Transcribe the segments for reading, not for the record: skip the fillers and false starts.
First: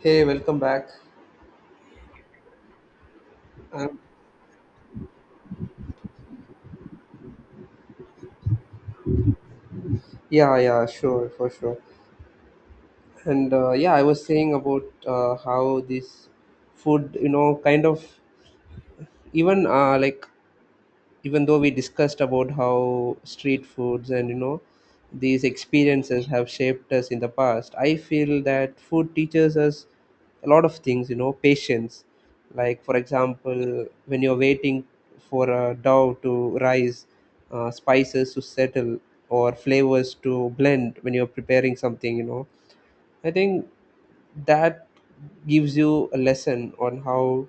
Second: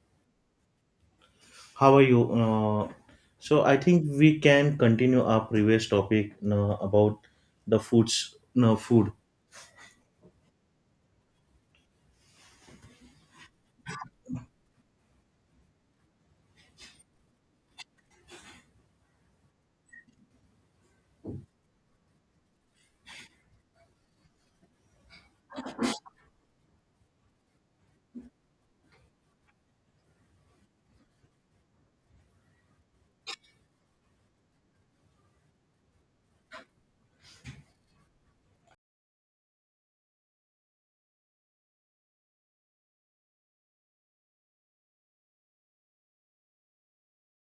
Hey, welcome back. How are you? So I Um, think we can continue our previous topic, no, about the foods, no, food. yeah, yeah, sure, for sure. And yeah, I was saying about how this food, kind of even like even though we discussed about how street foods and you know these experiences have shaped us in the past, I feel that food teaches us a lot of things, you know, patience, like for example when you're waiting for a dough to rise, spices to settle, or flavors to blend when you're preparing something, you know, I think that gives you a lesson on how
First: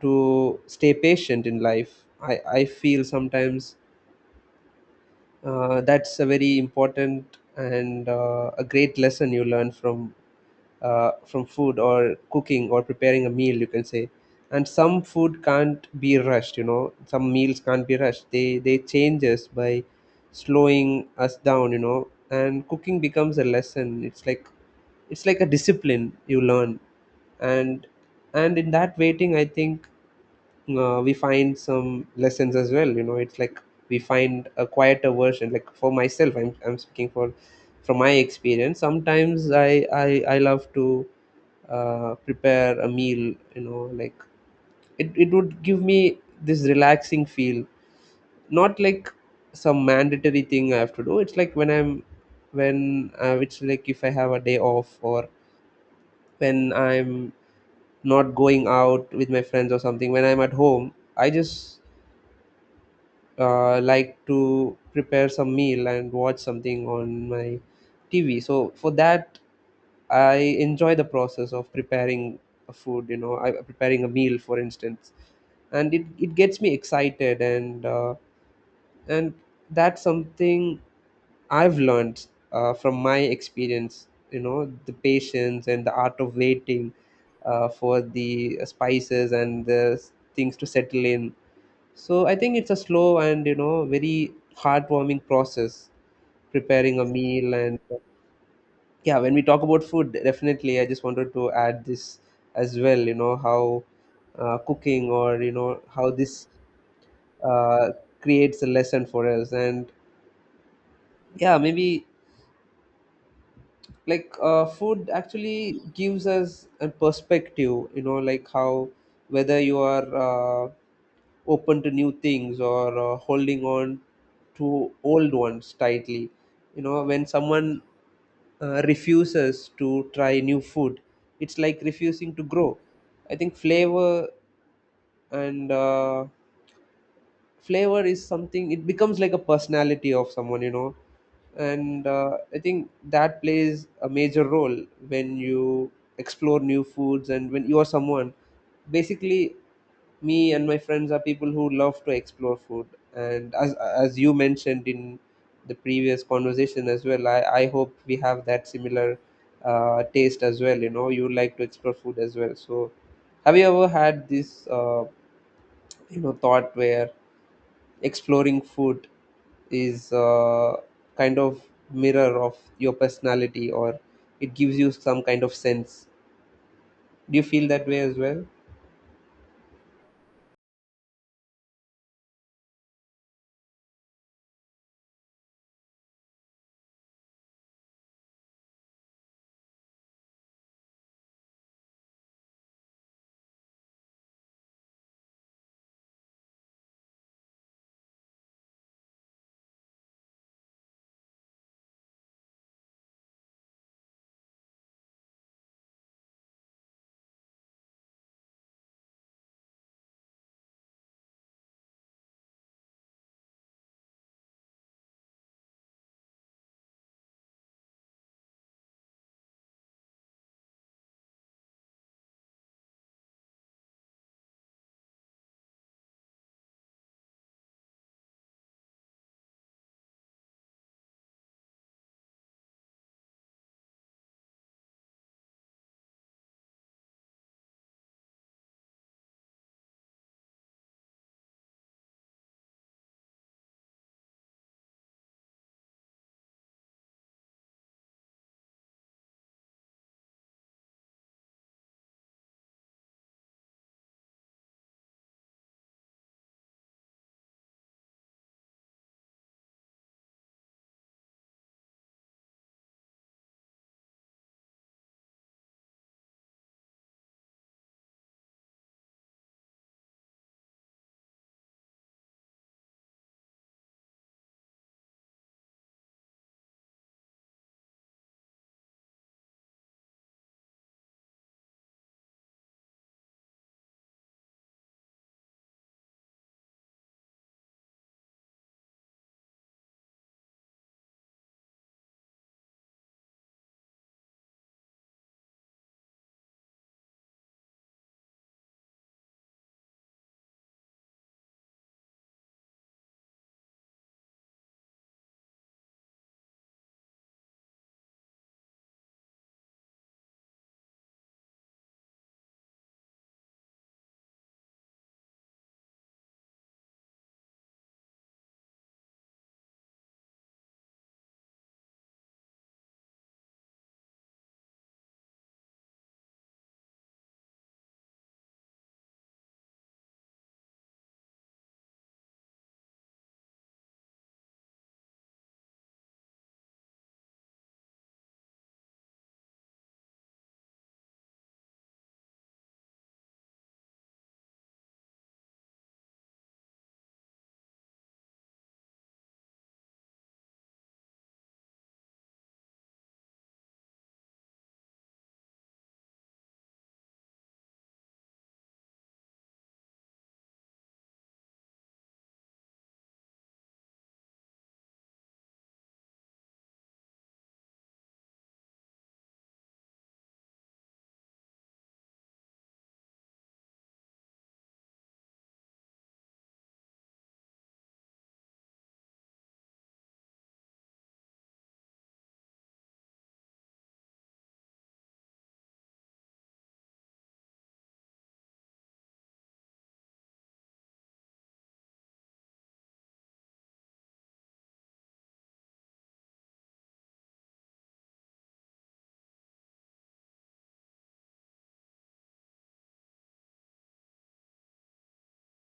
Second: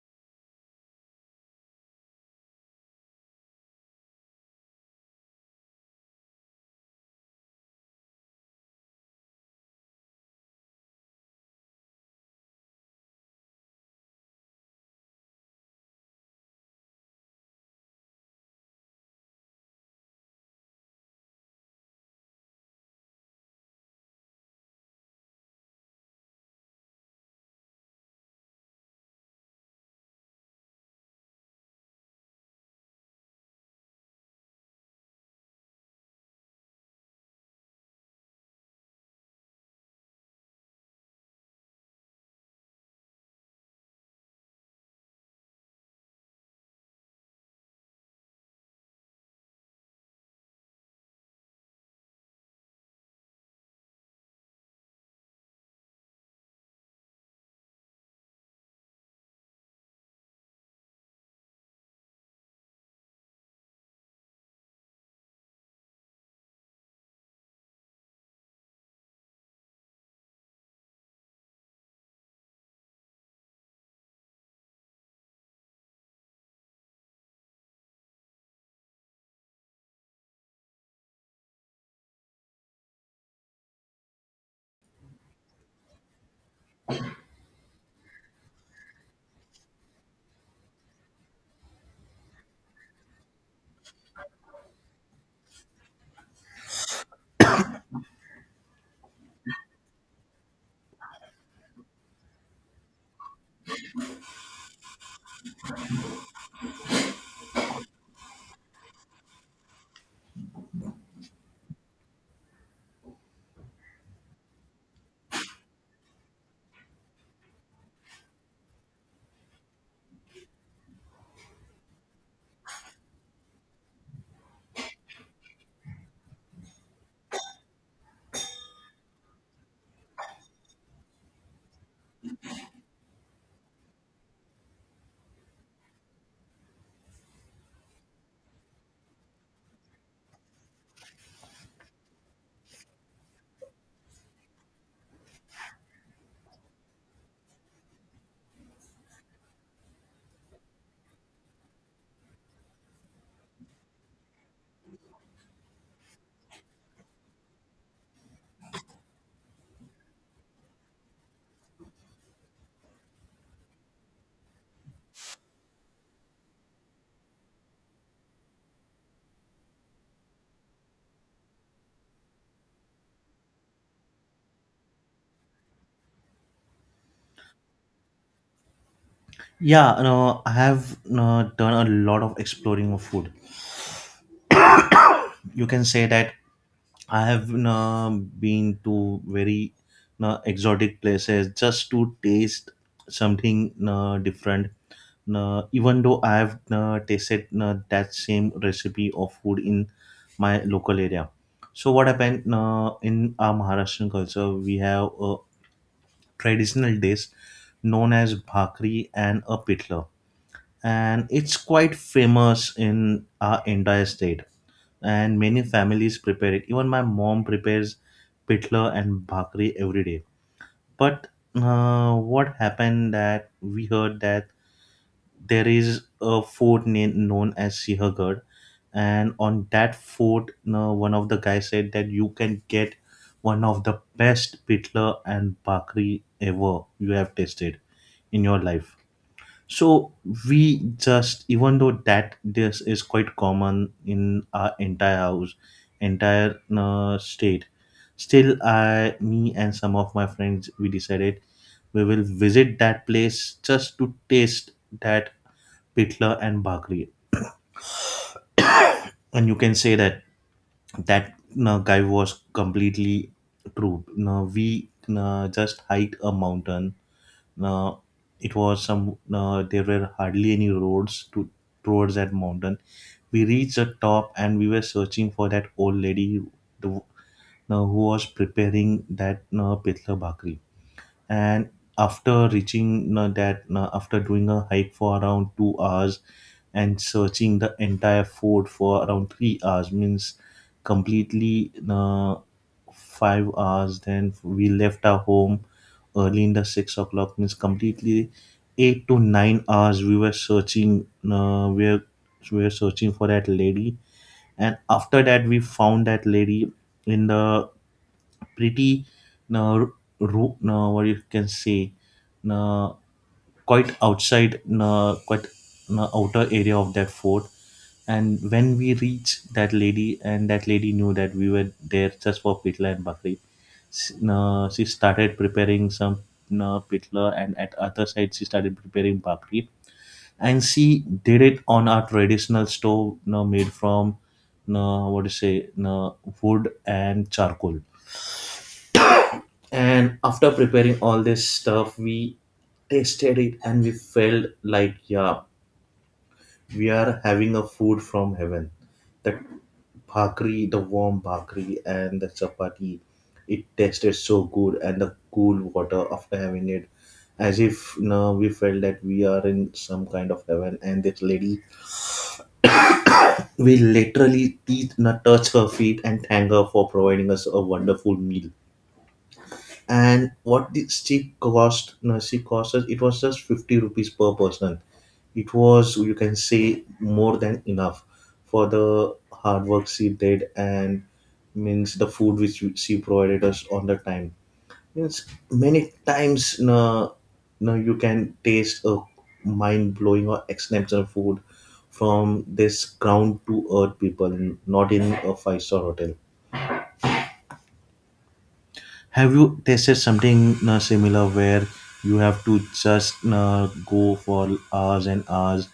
to stay patient in life. I feel sometimes that's a very important and a great lesson you learn from food or cooking or preparing a meal, you can say. And some food can't be rushed, you know, some meals can't be rushed, they change us by slowing us down, you know, and cooking becomes a lesson. It's like it's like a discipline you learn, and and in that waiting I think we find some lessons as well, you know, it's like we find a quieter version. Like for myself, I'm speaking for from my experience. Sometimes I love to prepare a meal, you know, like it would give me this relaxing feel, not like some mandatory thing I have to do. It's like when I'm when it's like if I have a day off or when I'm not going out with my friends or something, when I'm at home I just like to prepare some meal and watch something on my TV. So for that, I enjoy the process of preparing a food. Preparing a meal, for instance, and it gets me excited, and that's something I've learned from my experience. You know, the patience and the art of waiting for the spices and the things to settle in. So I think it's a slow and you know very heartwarming process preparing a meal. And yeah, when we talk about food, definitely I just wanted to add this as well, you know, how cooking or you know how this uh, creates a lesson for us. And yeah, maybe like food actually gives us a perspective, you know, like how, whether you are open to new things or holding on to old ones tightly, you know, when someone refuses to try new food, it's like refusing to grow. I think flavor and flavor is something, it becomes like a personality of someone, you know. And I think that plays a major role when you explore new foods. And when you are someone, basically me and my friends are people who love to explore food, and as you mentioned in the previous conversation as well, I hope we have that similar taste as well, you know, you like to explore food as well. So have you ever had this uh, you know, thought where exploring food is kind of mirror of your personality, or it gives you some kind of sense? Do you feel that way as well? Yeah, no, I have, no, done a lot of exploring of food. You can say that I have been to very exotic places just to taste something different. Even though I have tasted that same recipe of food in my local area. So what happened in our Maharashtrian culture? We have a traditional dish known as bhakri and a pitla, and it's quite famous in our entire state, and many families prepare it. Even my mom prepares pitla and bhakri every day. But what happened that we heard that there is a fort name known as Sihagarh, and on that fort, one of the guys said that you can get one of the best pitla and bhakri ever you have tasted in your life. So we just, even though that this is quite common in our entire house, entire state, still me and some of my friends, we decided we will visit that place just to taste that pitla and bhakri. And you can say that that guy was completely true. Now we just hiked a mountain. Now it was some. There were hardly any roads to towards that mountain. We reached the top, and we were searching for that old lady, the, no, who was preparing that, no, pitla bhakri. And after reaching, no, that, no, after doing a hike for around 2 hours and searching the entire fort for around 3 hours, means completely, no, 5 hours. Then we left our home early in the 6 o'clock, means completely 8 to 9 hours we were searching. We were searching for that lady, and after that we found that lady in the pretty uh, what you can say, uh, quite outside, quite outer area of that fort. And when we reached that lady, and that lady knew that we were there just for pitla and bakri, she started preparing some pitla, and at other side she started preparing bakri, and she did it on our traditional stove, you know, made from, you know, what do you say, you know, wood and charcoal. And after preparing all this stuff, we tasted it, and we felt like, yeah, we are having a food from heaven. The bhakri, the warm bhakri and the chapati, it tasted so good, and the cool water after having it, as if, you know, we felt that we are in some kind of heaven. And this lady, we literally teeth na touch her feet and thank her for providing us a wonderful meal. And what did she cost? No, she cost us. It was just 50 rupees per person. It was, you can say, more than enough for the hard work she did, and means the food which she provided us on the time. Yes, many times, no, no, you can taste a mind blowing or exceptional food from this ground to earth people, and not in a five-star hotel. Have you tasted something, no, similar, where you have to just, no, go for hours and hours,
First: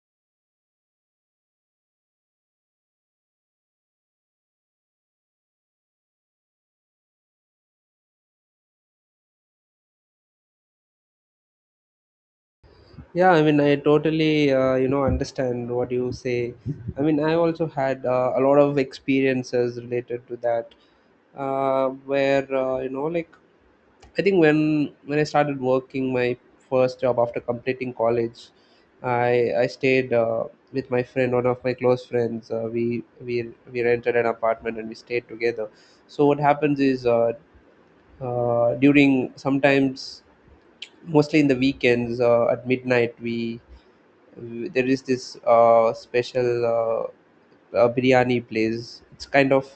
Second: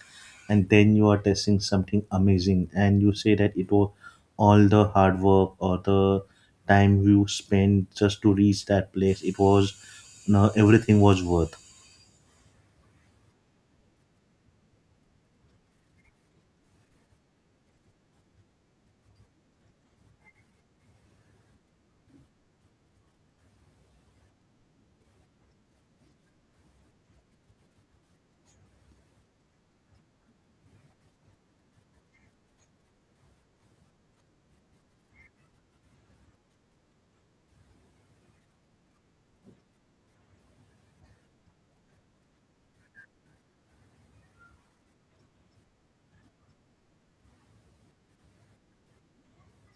and then you are tasting something amazing, and you say that it was all the hard work or the time you spent just to reach that place, it was, no, everything was worth. Yeah, I mean I totally you know, understand what you say. I mean I also had a lot of experiences related to that, where you know, like I think when I started working my first job after completing college, I stayed with my friend, one of my close friends. We rented an apartment and we stayed together. So what happens is during sometimes, mostly in the weekends, at midnight, we there is this special uh, biryani place. It's kind of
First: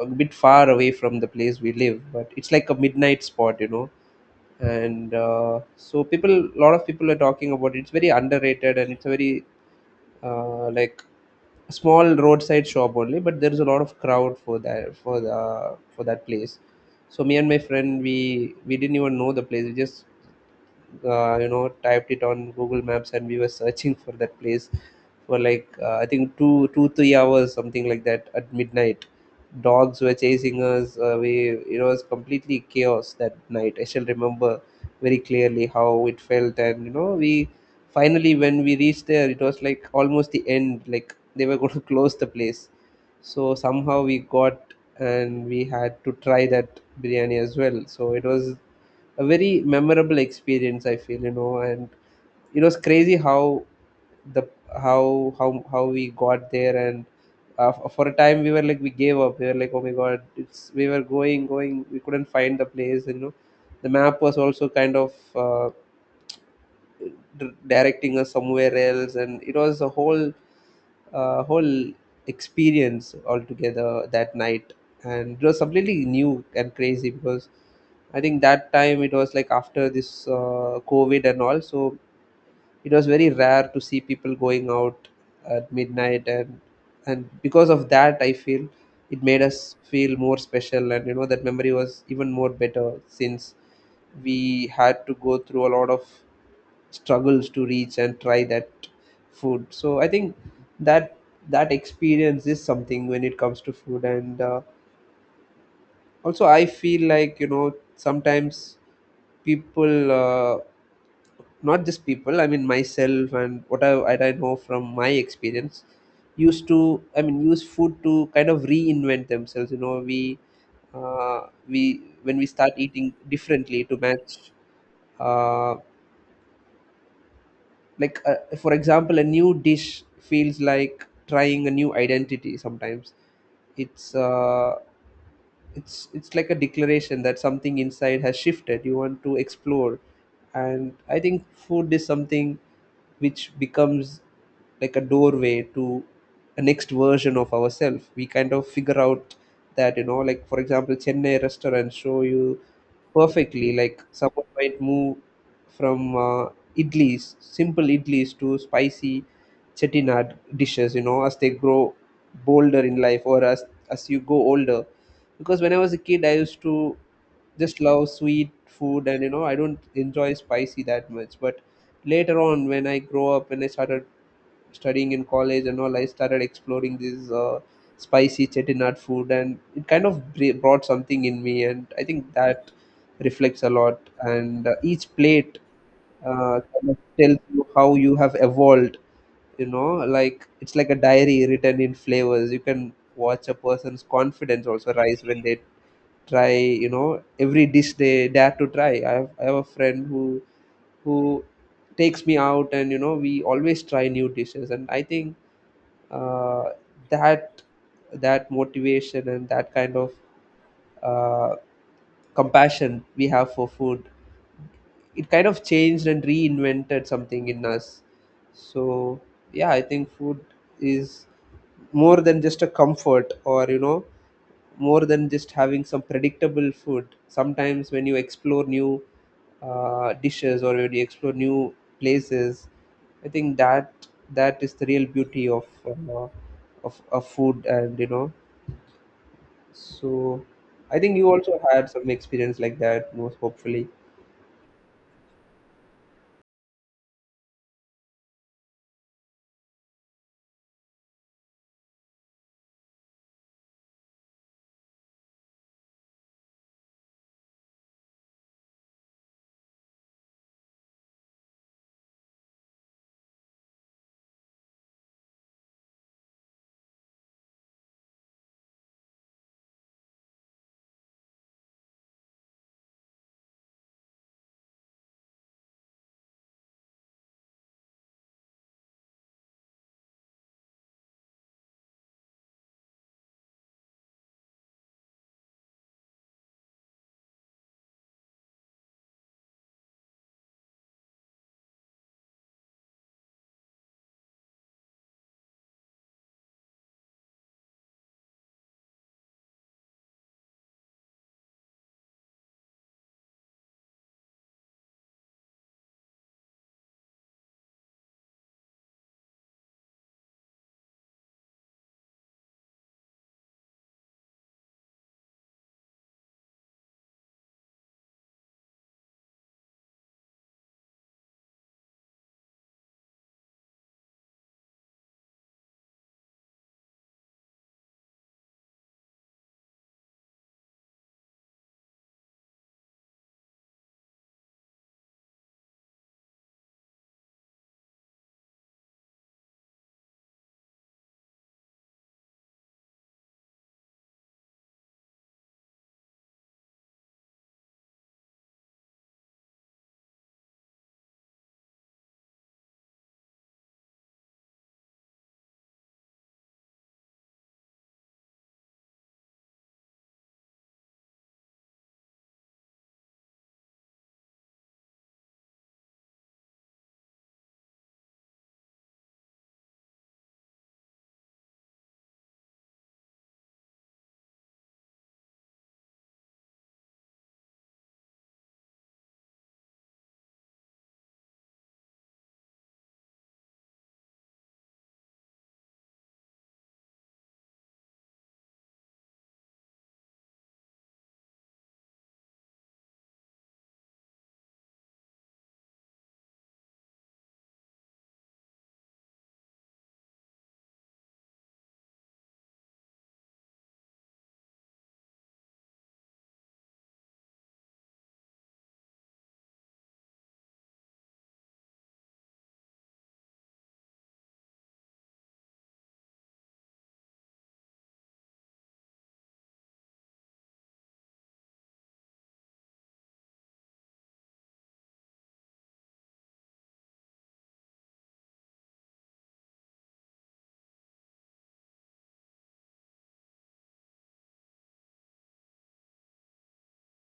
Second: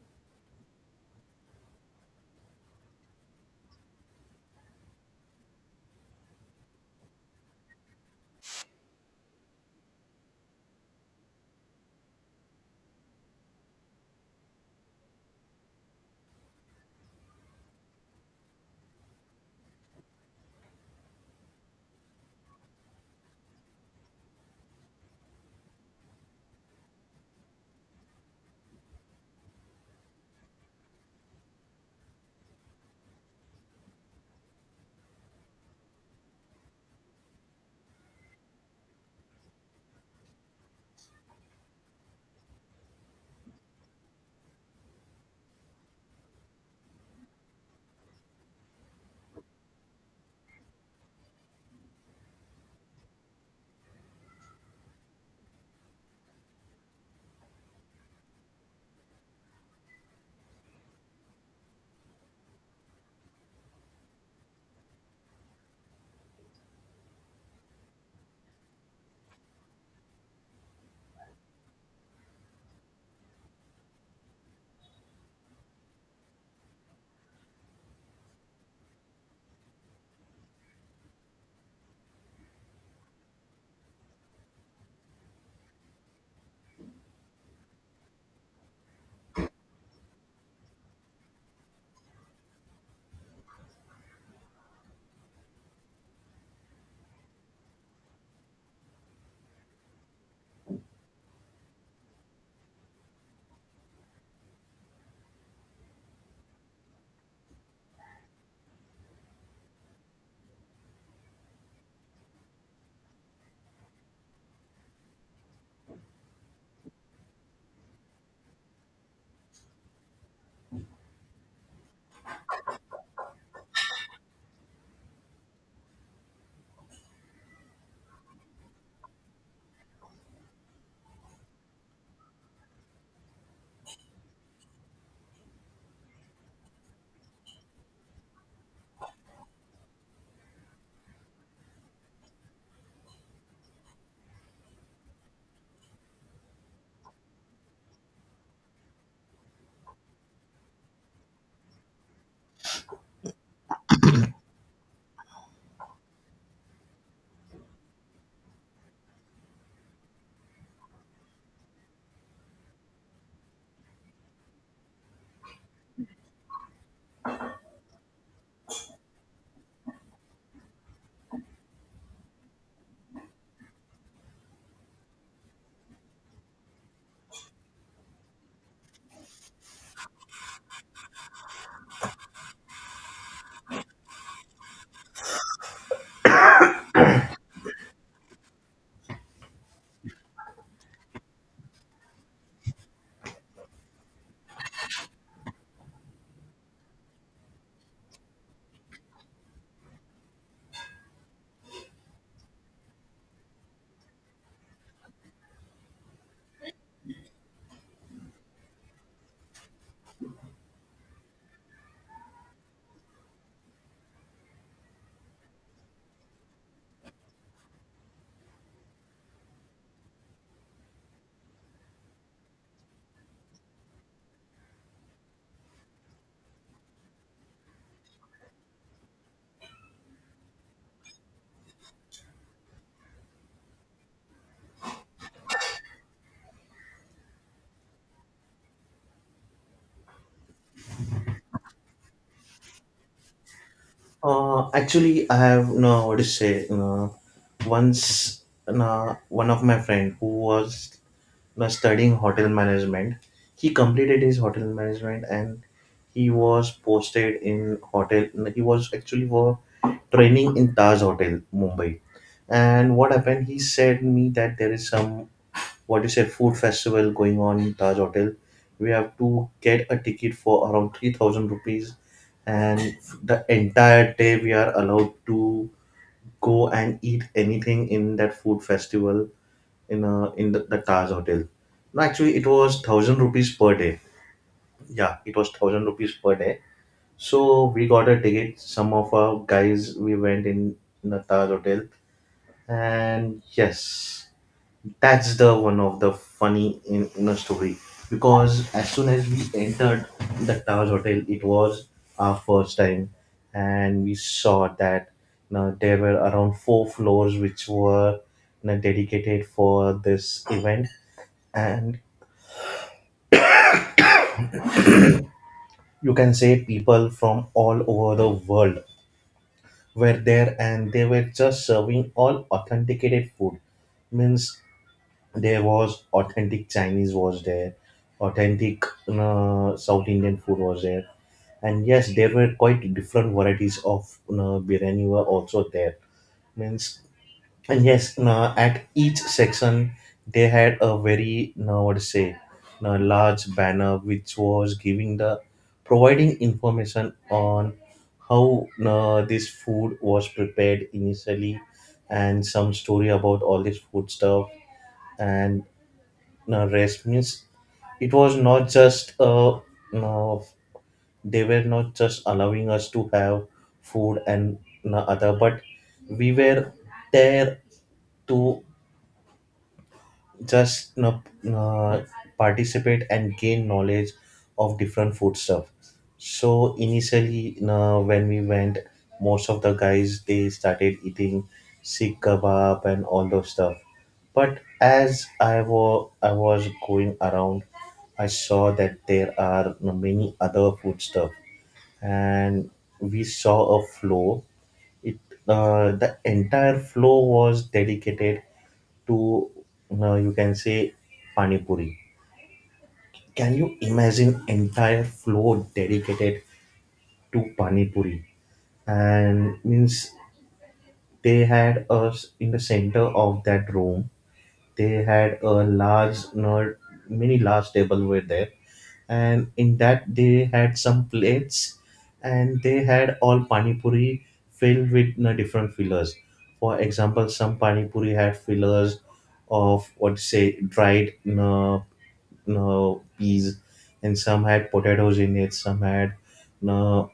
a bit far away from the place we live, but it's like a midnight spot, you know. And so people, a lot of people are talking about it. It's very underrated and it's a very like small roadside shop only, but there's a lot of crowd for that, for the, for that place. So me and my friend, we didn't even know the place, we just you know, typed it on Google Maps and we were searching for that place for like I think two two three hours, something like that, at midnight. Dogs were chasing us, we it was completely chaos that night. I still remember very clearly how it felt. And you know, we finally, when we reached there, it was like almost the end, like they were going to close the place. So somehow we got and we had to try that biryani as well. So it was a very memorable experience, I feel, you know. And you know, it's crazy how the how we got there. And for a time we were like we gave up, we were like, oh my god, it's, we were going, we couldn't find the place, you know, the map was also kind of directing us somewhere else. And it was a whole whole experience altogether that night. And it was completely new and crazy because I think that time it was like after this COVID and all. So it was very rare to see people going out at midnight. And because of that, I feel it made us feel more special. And you know, that memory was even more better since we had to go through a lot of struggles to reach and try that food. So I think that that experience is something when it comes to food. And also I feel like, you know, sometimes people not just people, I mean myself, and what I know from my experience, used to, I mean, use food to kind of reinvent themselves, you know, we when we start eating differently to match uh, like for example, a new dish feels like trying a new identity sometimes. It's it's like a declaration that something inside has shifted, you want to explore. And I think food is something which becomes like a doorway to a next version of ourselves. We kind of figure out that, you know, like for example Chennai restaurants show you perfectly. Like someone might move from idlis, simple idlis, to spicy Chettinad dishes. You know, as they grow bolder in life, or as you go older. Because when I was a kid, I used to just love sweet food, and you know, I don't enjoy spicy that much. But later on, when I grow up and I started studying in college and all, I started exploring this spicy Chettinad food, and it kind of brought something in me, and I think that reflects a lot. And each plate kind of tells you how you have evolved. You know, like it's like a diary written in flavors. You can watch a person's confidence also rise when they try, you know, every dish they dare to try. I have a friend who takes me out, and you know, we always try new dishes. And I think uh, that that motivation and that kind of uh, compassion we have for food, it kind of changed and reinvented something in us. So yeah, I think food is more than just a comfort, or you know, more than just having some predictable food. Sometimes when you explore new dishes, or when you explore new places, I think that that is the real beauty of of food, and you know. So I think you also had some experience like that, most hopefully. Actually, I have, no, what to say. Once one of my friend who was studying hotel management, he completed his hotel management and he was posted in hotel. He was actually for training in Taj Hotel, Mumbai. And what happened? He said me that there is some, what you said, food festival going on in Taj Hotel. We have to get a ticket for around 3000 rupees, and the entire day we are allowed to go and eat anything in that food festival in a, in the Taj Hotel. No, actually, it was 1000 rupees per day. Yeah, it was 1000 rupees per day. So we got a ticket. Some of our guys, we went in the Taj Hotel, and yes, that's the one of the funny in a story, because as soon as we entered the Taj Hotel, it was our first time, and we saw that, you know, there were around four floors which were, you know, dedicated for this event, and you can say people from all over the world were there, and they were just serving all authenticated food. Means there was authentic Chinese was there, authentic South Indian food was there, and yes there were quite different varieties of biryani were also there. Means, and yes at each section they had a very what to say, large banner which was giving the providing information on how this food was prepared initially, and some story about all this food stuff. And rest means it was not just uh, they were not just allowing us to have food and other, but we were there to just, you know, uh, participate and gain knowledge of different food stuff. So initially, you know, when we went, most of the guys they started eating sikh kebab and all those stuff. But as I was going around, I saw that there are, you know, many other food stuff, and we saw a flow. It, the entire flow was dedicated to, you can say, pani puri. Can you imagine entire floor dedicated to pani puri? And means they had us in the center of that room. They had a large, not many large table were there, and in that they had some plates, and they had all pani puri filled with, you know, different fillers. For example, some pani puri had fillers of what you say dried uh, no peas, and some had potatoes in it, some had no,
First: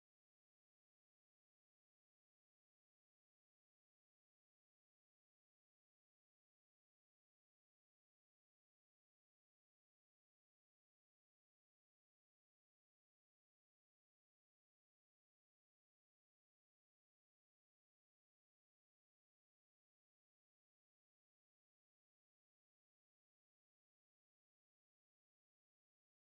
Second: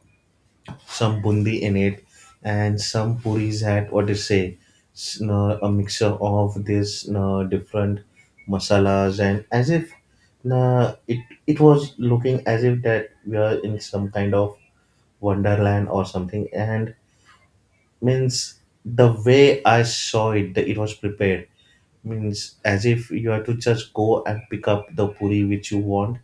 some bundi in it, and some puris had, what to say, s- no, a mixture of this, no, different masalas, and as if, no, it was looking as if that we are in some kind of wonderland or something. And means the way I saw it, that it was prepared, means as if you have to just go and pick up the puri which you want,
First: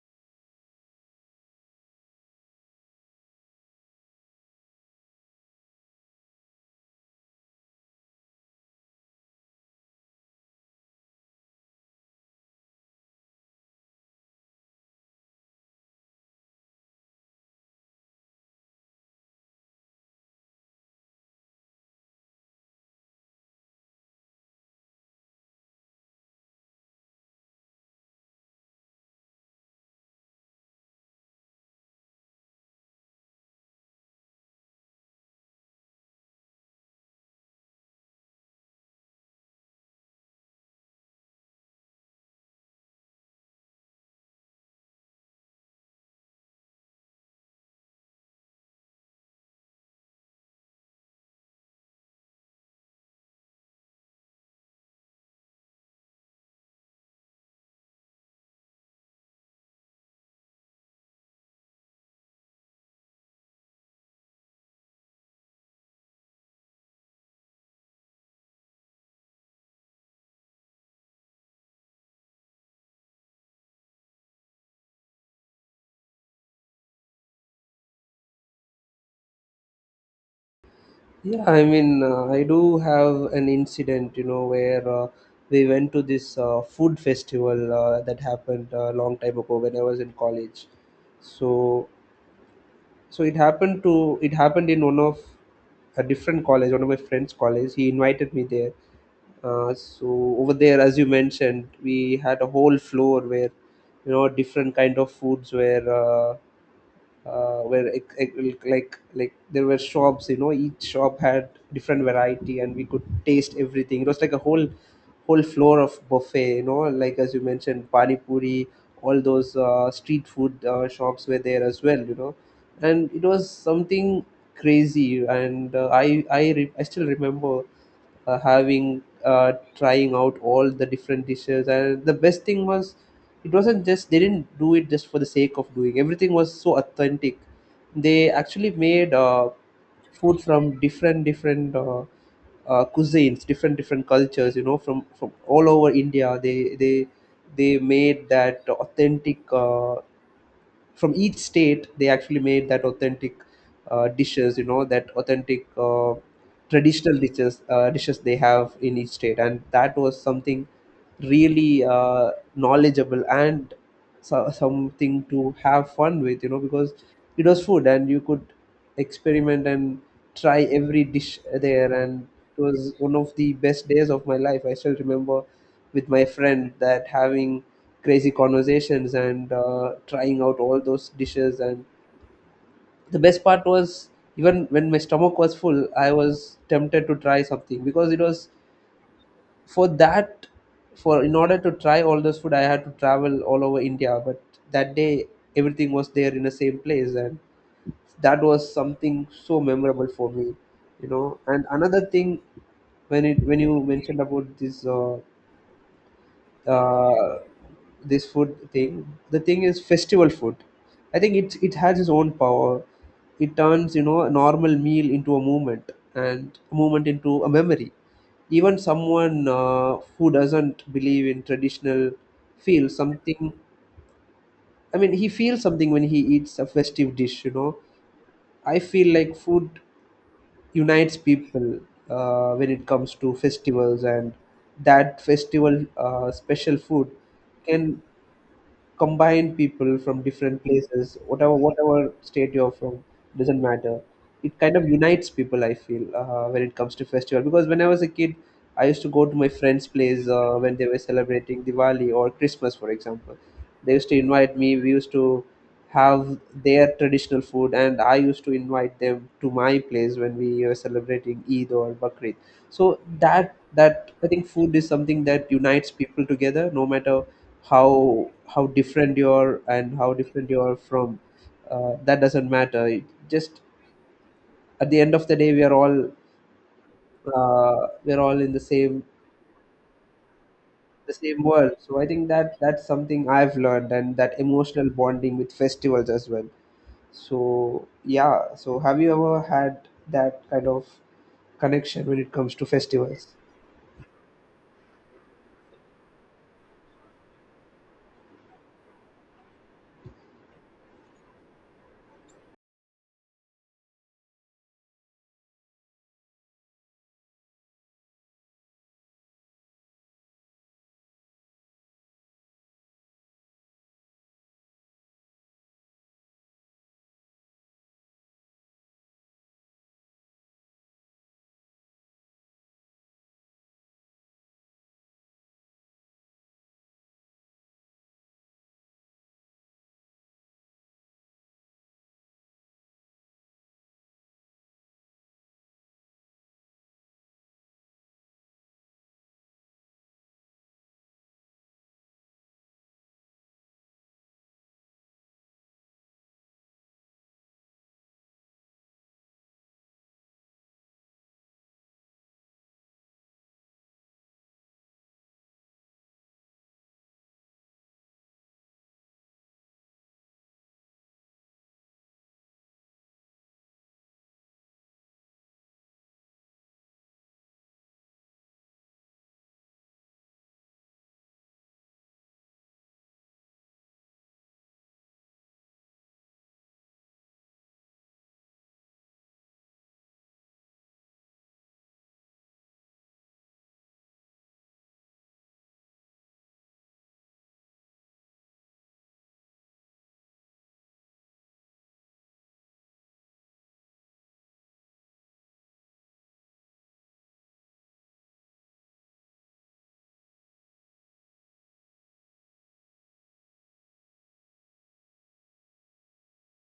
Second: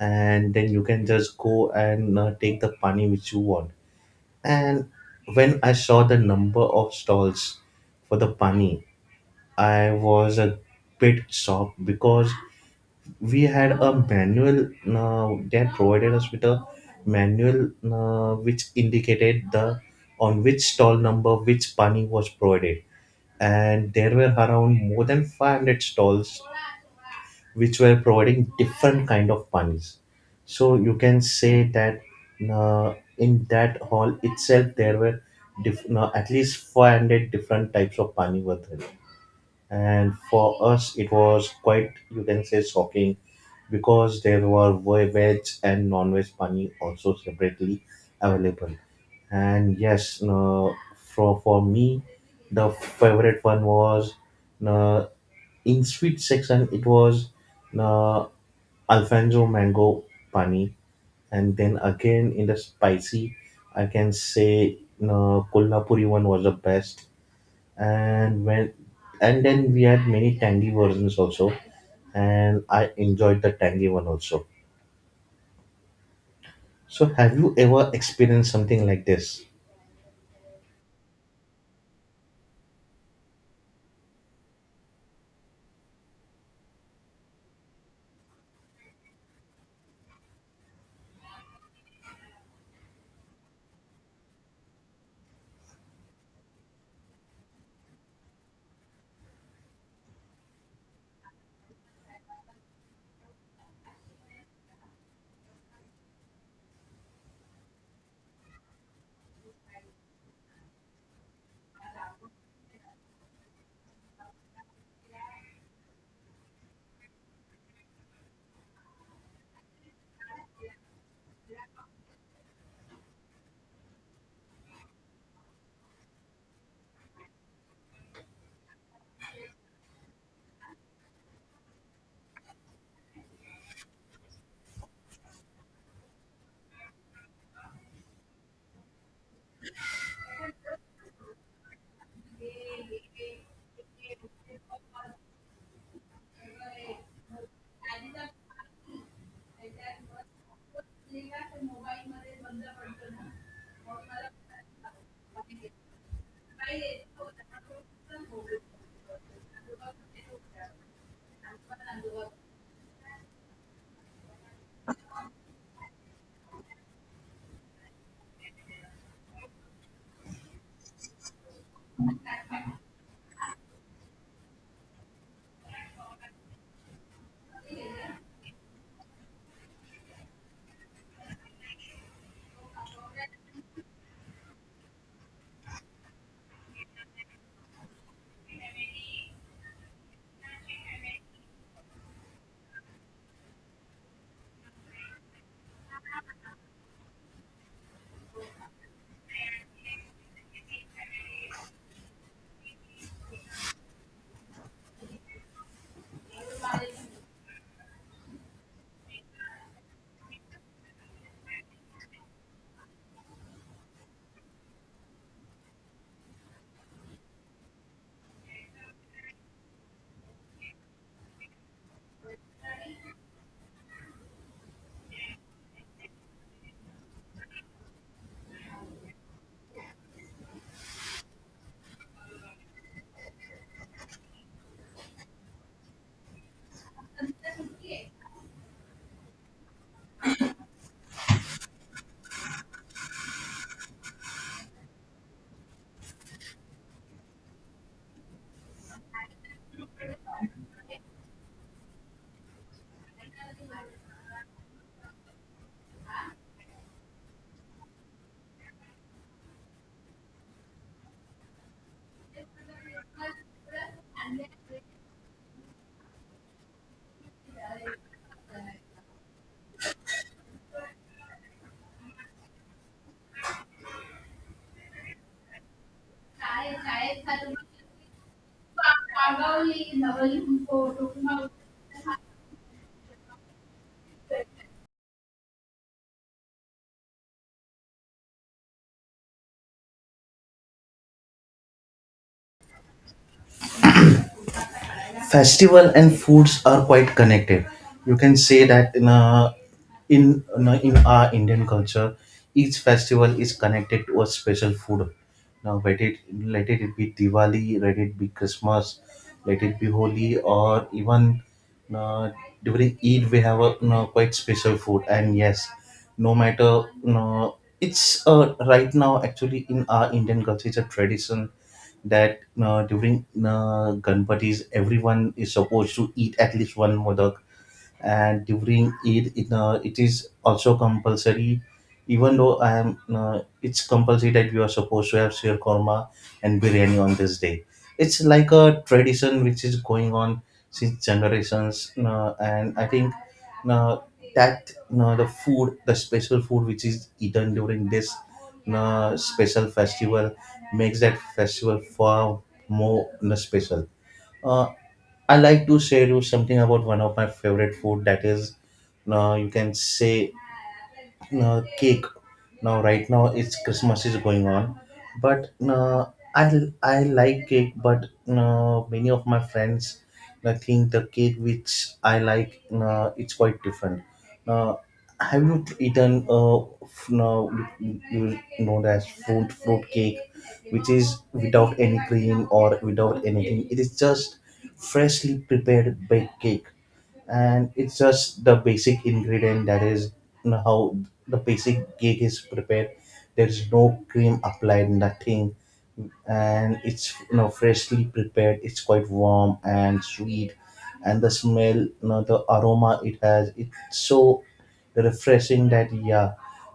and then you can just go and take the pani which you want. And when I saw the number of stalls for the pani, I was a bit shocked, because we had a manual, they had provided us with a manual, which indicated the on which stall number which pani was provided, and there were around more than 500 stalls which were providing different kind of panis. So you can say that in that hall itself there were at least 400 different types of pani were there. And for us it was quite, you can say, shocking, because there were veg and non-veg pani also separately available. And yes, for me, the favorite one was, uh, in sweet section it was, uh, Alfonso mango pani, and then again in the spicy, I can say Kolhapuri one was the best. And when and then we had many tangy versions also, and I enjoyed the tangy one also. So have you ever experienced something like this? Yeah, I mean I do have an incident, you know, where we went to this food festival that happened a long time ago when I was in college. So it happened in one of a different college, one of my friend's college. He invited me there. So over there, as you mentioned, we had a whole floor where different kind of foods were where like there were shops, you know, each shop had different variety and we could taste everything. It was like a whole floor of buffet, you know, like as you mentioned pani puri, all those street food shops were there as well, you know. And it was something crazy. And I still remember having trying out all the different dishes. And the best thing was it wasn't just, they didn't do it just for the sake of doing, everything was so authentic. They actually made food from different different cuisines, different different cultures, you know, from all over India. They made that authentic from each state. They actually made that authentic dishes, you know, that authentic traditional dishes, dishes they have in each state. And that was something really knowledgeable and so, something to have fun with, you know, because it was food and you could experiment and try every dish there. And it was one of the best days of my life. I still remember with my friend that having crazy conversations and trying out all those dishes. And the best part was even when my stomach was full, I was tempted to try something, because it was for that, for in order to try all those food I had to travel all over India, but that day everything was there in the same place. And that was something so memorable for me, you know. And another thing, when it, when you mentioned about this uh, this food thing, the thing is festival food, I think it it has its own power. It turns, you know, a normal meal into a movement and a movement into a memory. Even someone who doesn't believe in traditional feels something. I mean, he feels something when he eats a festive dish, you know. I feel like food unites people when it comes to festivals. And that festival special food can combine people from different places. Whatever whatever state you're from, doesn't matter. It kind of unites people, I feel, when it comes to festival. Because when I was a kid, I used to go to my friends' place when they were celebrating Diwali or Christmas, for example. They used to invite me. We used to have their traditional food, and I used to invite them to my place when we were celebrating Eid or Bakrid. So that that I think food is something that unites people together, no matter how different you're and how different you're from. That doesn't matter, it just, at the end of the day we are all, we're all in the same, the same world. So I think that that's something I've learned, and that emotional bonding with festivals as well. So yeah, so have you ever had that kind of connection when it comes to festivals? Festival and foods are quite connected. You can say that in a, in our Indian culture, each festival is connected to a special food. Now let it, let it be Diwali, let it be Christmas, let it be Holi, or even uh, during Eid we have a, you know, quite special food. And yes, no matter, you know, it's right now actually in our Indian culture it's a tradition that during Ganpatis, everyone is supposed to eat at least one modak, and during Eid, it, it is also compulsory. Even though I am, it's compulsory that you are supposed to have sheer korma and biryani on this day. It's like a tradition which is going on since generations, and I think now, that now the food, the special food which is eaten during this now special festival, makes that festival far more, now, special. Uh, I like to share you something about one of my favorite food, that is, now you can say, now cake. Now right now it's Christmas is going on. But I like cake, but many of my friends think the cake which I like it's quite different. Uh, have you eaten f- no, you you know as fruit cake, which is without any cream or without anything? It is just freshly prepared baked cake, and it's just the basic ingredient, that is how the basic cake is prepared. There is no cream applied, nothing, and it's, you know, freshly prepared. It's quite warm and sweet, and the smell, you know, the aroma it has, it's so refreshing that, yeah,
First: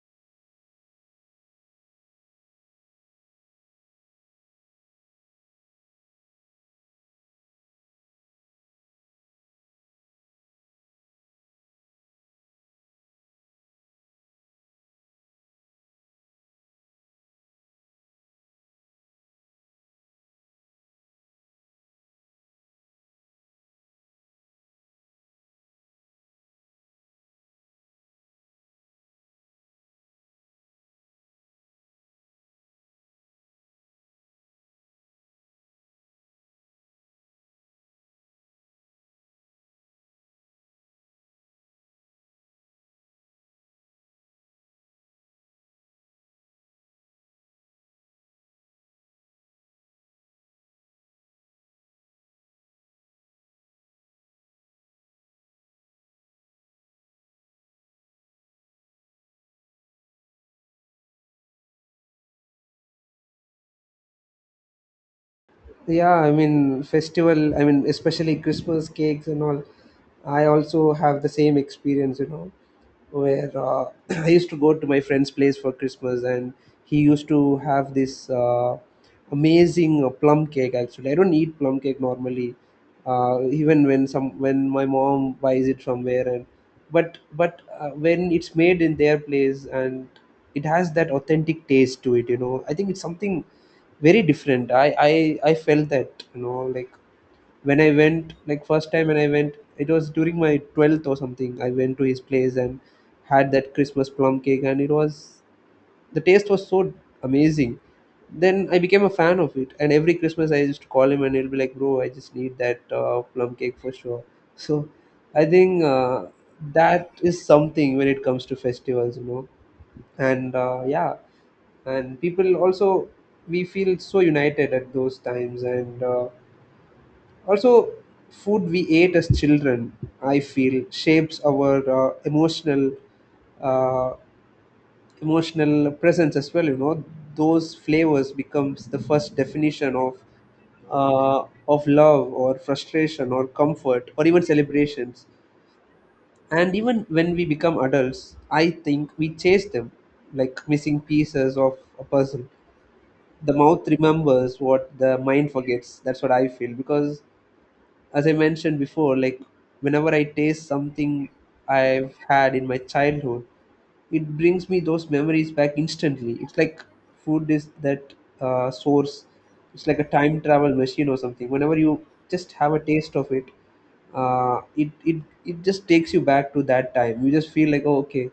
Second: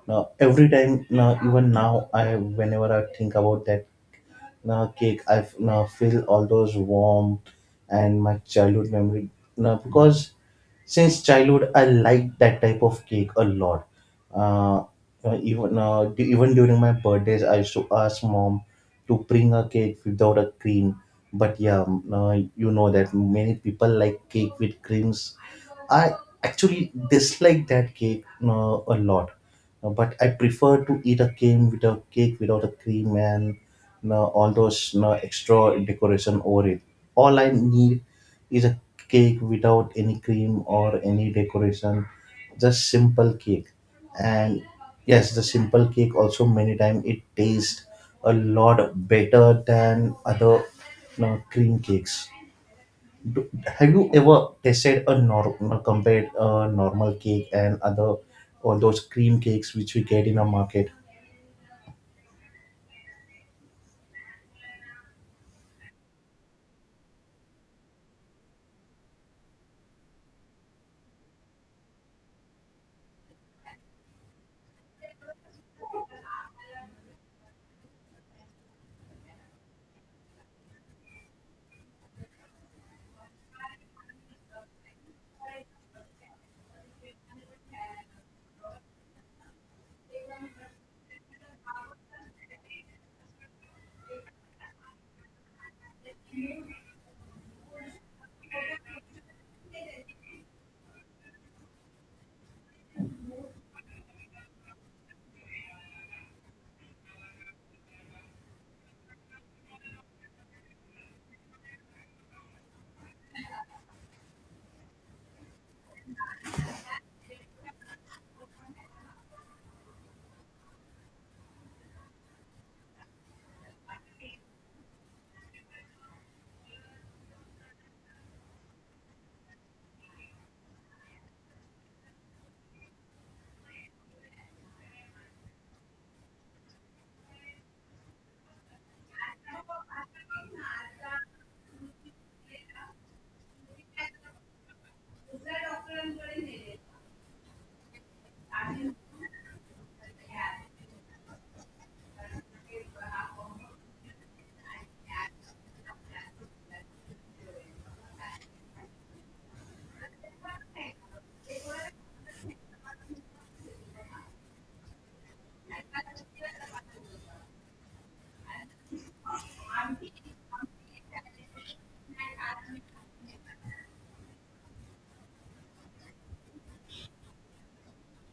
now every time, now even now, I whenever I think about that now cake, I now feel all those warm and my childhood memory now, because since childhood I like that type of cake a lot. uh, Even even during my birthdays I used to ask mom to bring a cake without a cream. But yeah, you know that many people like cake with creams. I actually dislike that cake a lot. But I prefer to eat a cake without a cream and, you know, all those, you know, extra decoration over it. All I need is a cake without any cream or any decoration, just simple cake. And yes, the simple cake also many times it tastes a lot better than other, you know, cream cakes. Do- Have you ever tasted a normal, compared a normal cake and other or those cream cakes which we get in a market? Yeah, I mean festival, I mean especially Christmas cakes and all, I also have the same experience, you know, where I used to go to my friend's place for Christmas, and he used to have this amazing plum cake. Actually I don't eat plum cake normally, even when some, when my mom buys it somewhere, and but when it's made in their place and it has that authentic taste to it, you know, I think it's something very different. I felt that, you know, like when I went, like first time when I went, it was during my 12th or something. I went to his place and had that Christmas plum cake, and it was, the taste was so amazing. Then I became a fan of it, and every Christmas I used to call him and he'll be like, bro, I just need that plum cake for sure. So I think that is something when it comes to festivals, you know. And yeah, and people also, we feel so united at those times. And also food we ate as children, I feel, shapes our uh, emotional uh, emotional presence as well, you know. Those flavors becomes the first definition of love or frustration or comfort or even celebrations. And even when we become adults, I think we chase them like missing pieces of a puzzle. The mouth remembers what the mind forgets, that's what I feel. Because as I mentioned before, like whenever I taste something I've had in my childhood, it brings me those memories back instantly. It's like food is that source. It's like a time travel machine or something. Whenever you just have a taste of it, it just takes you back to that time. You just feel like, oh, okay,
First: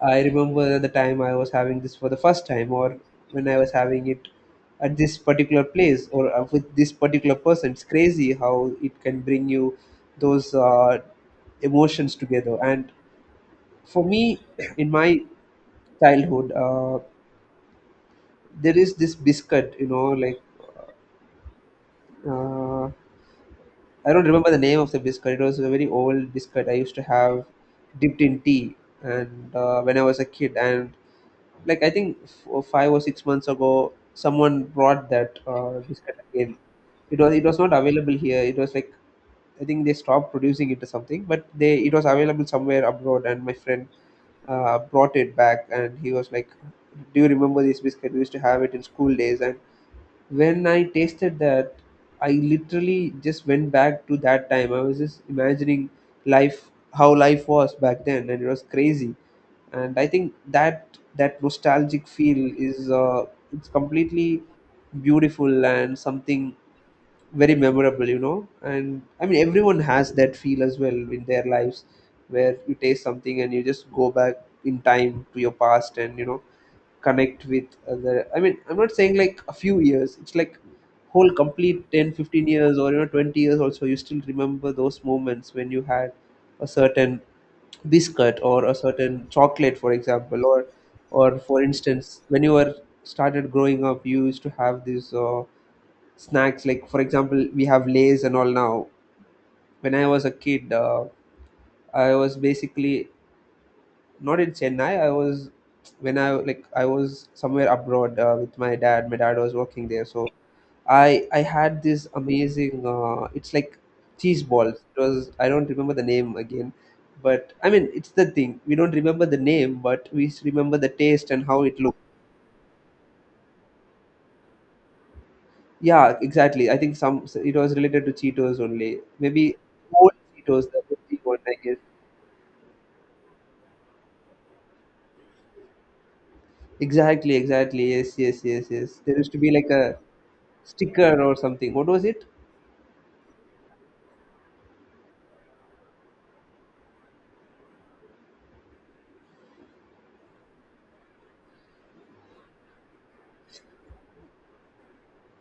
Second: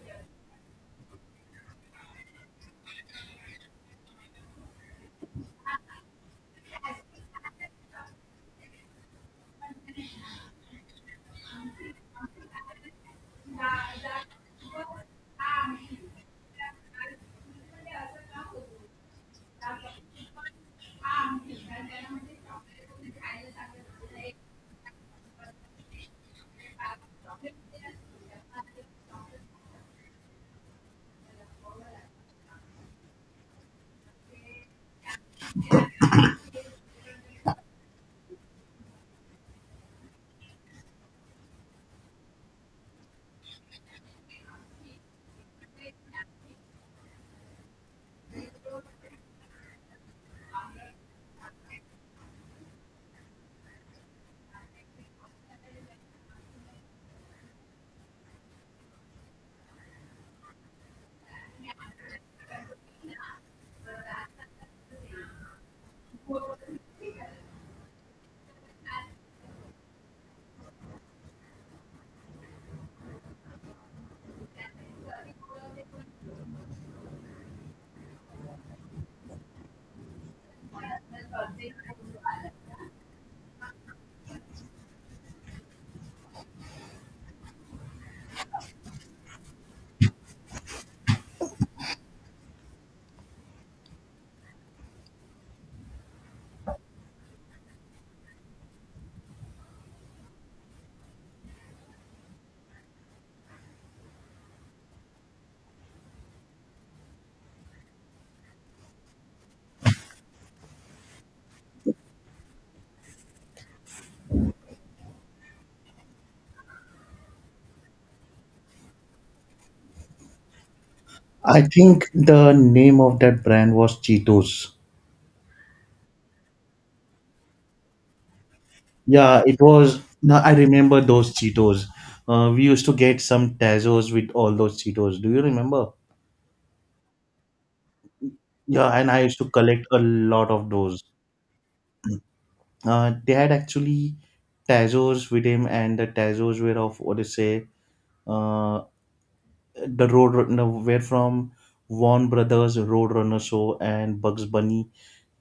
I remember the time I was having this for the first time, or when I was having it at this particular place or with this particular person. It's crazy how it can bring you those emotions together. And for me, in my childhood, there is this biscuit, you know, like. Uh, I don't remember the name of the biscuit. It was a very old biscuit I used to have dipped in tea, and when I was a kid, and like I think 5 or 6 months ago, someone brought that biscuit again. It was not available here. It was like, I think they stopped producing it or something, but they, it was available somewhere abroad, and my friend brought it back, and he was like, "Do you remember this biscuit? We used to have it in school days." And when I tasted that, I literally just went back to that time. I was just imagining life, how life was back then, and it was crazy. And I think that that nostalgic feel is it's completely beautiful and something very memorable, you know. And I mean, everyone has that feel as well in their lives, where you taste something and you just go back in time to your past, and you know, connect with other. I mean, I'm not saying like a few years, it's like whole complete 10, 15 years, or you know, 20 years also, you still remember those moments when you had a certain biscuit or a certain chocolate, for example, or for instance when you were started growing up, you used to have these snacks, like for example we have Lays and all. Now when I was a kid, I was basically not in Chennai. I was, when I, like, I was somewhere abroad with my dad. My dad was working there, so I had this amazing. It's like cheese balls. It was, I don't remember the name again, but I mean it's the thing, we don't remember the name, but we remember the taste and how I it looked. think the name of that brand was Cheetos. Yeah, exactly. I think some, it was related to Cheetos only. Yeah, Maybe it was. old No, I Cheetos, the remember fifty those one, I guess. Cheetos. We used to get some Tazos with all those Cheetos. Do you remember? Exactly, exactly. Yes, yes, yes, Yeah, yes. and There I used to used to be like collect a a lot of those. sticker or something. What was it? They had actually Tazos with him, and the Tazos were of what to say, uh, the road, no, where from Warner Brothers Roadrunner show and Bugs Bunny,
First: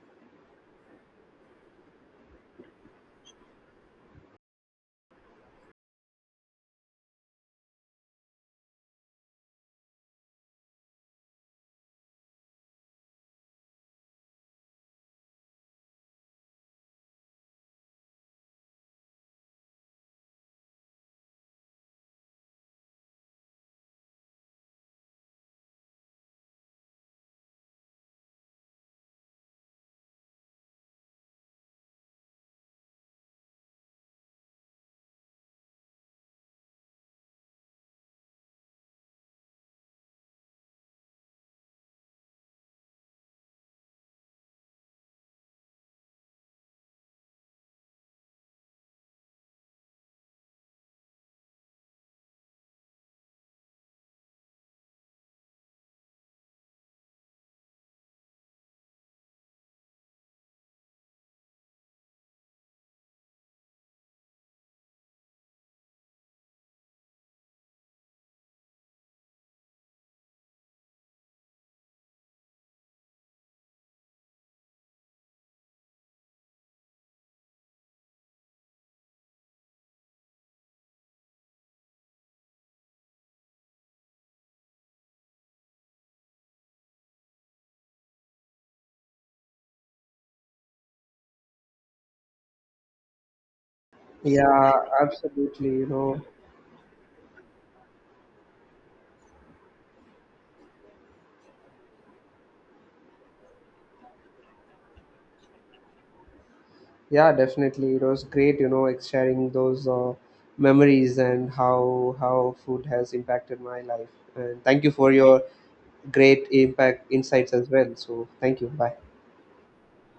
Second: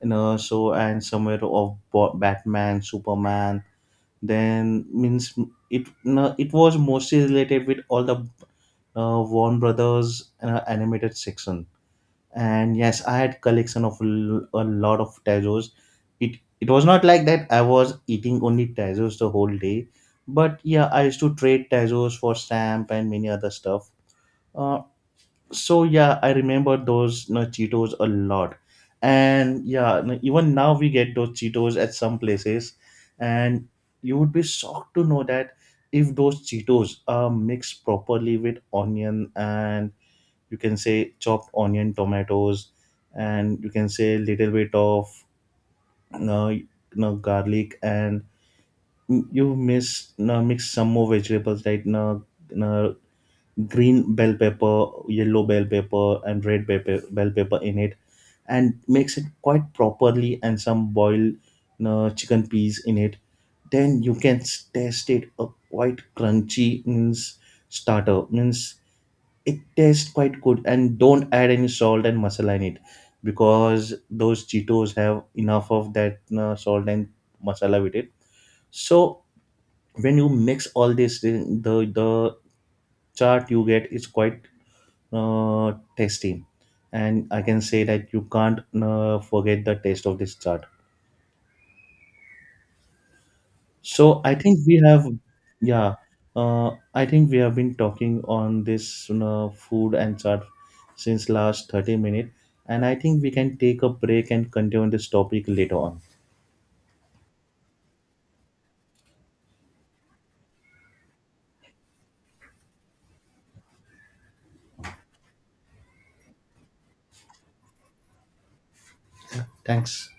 you know, show and somewhere of Batman, Superman. Then means it, no, it was mostly related with all the Warner Brothers animated section. And yes, I had collection of a lot of Tazos. It was not like that I was eating only Tazos the whole day, but yeah, I used to trade Tazos for stamp and many other stuff. Uh, so yeah, I remember those, you know, Cheetos a lot. And yeah, even now we get those Cheetos at some places. And you would be shocked to know that if those Cheetos are mixed properly with onion and, you can say, chopped onion, tomatoes, and, you can say, little bit of, no, you know, garlic, and you miss you mix some more vegetables like, no, no, green bell pepper, yellow bell pepper, and red pepper, bell pepper in it, and makes it quite properly, and some boiled chicken peas in it. Then you can taste it a quite crunchy means starter means it tastes quite good. And don't add any salt and masala in it because those Cheetos have enough of that salt and masala with it. So when you mix all this, the the chart you get is quite tasty, and I can say that you can't forget the taste of this chart. So I think Yeah, we have, absolutely. You yeah, know, I think we have been talking on this, you know, food and chart since last 30 minutes, and I think we can take a break and continue this topic later on. yeah, definitely. It was great, you know, sharing those memories and how food has impacted my life. And thank you for your great impact insights as well. So thank you. Bye. Thanks.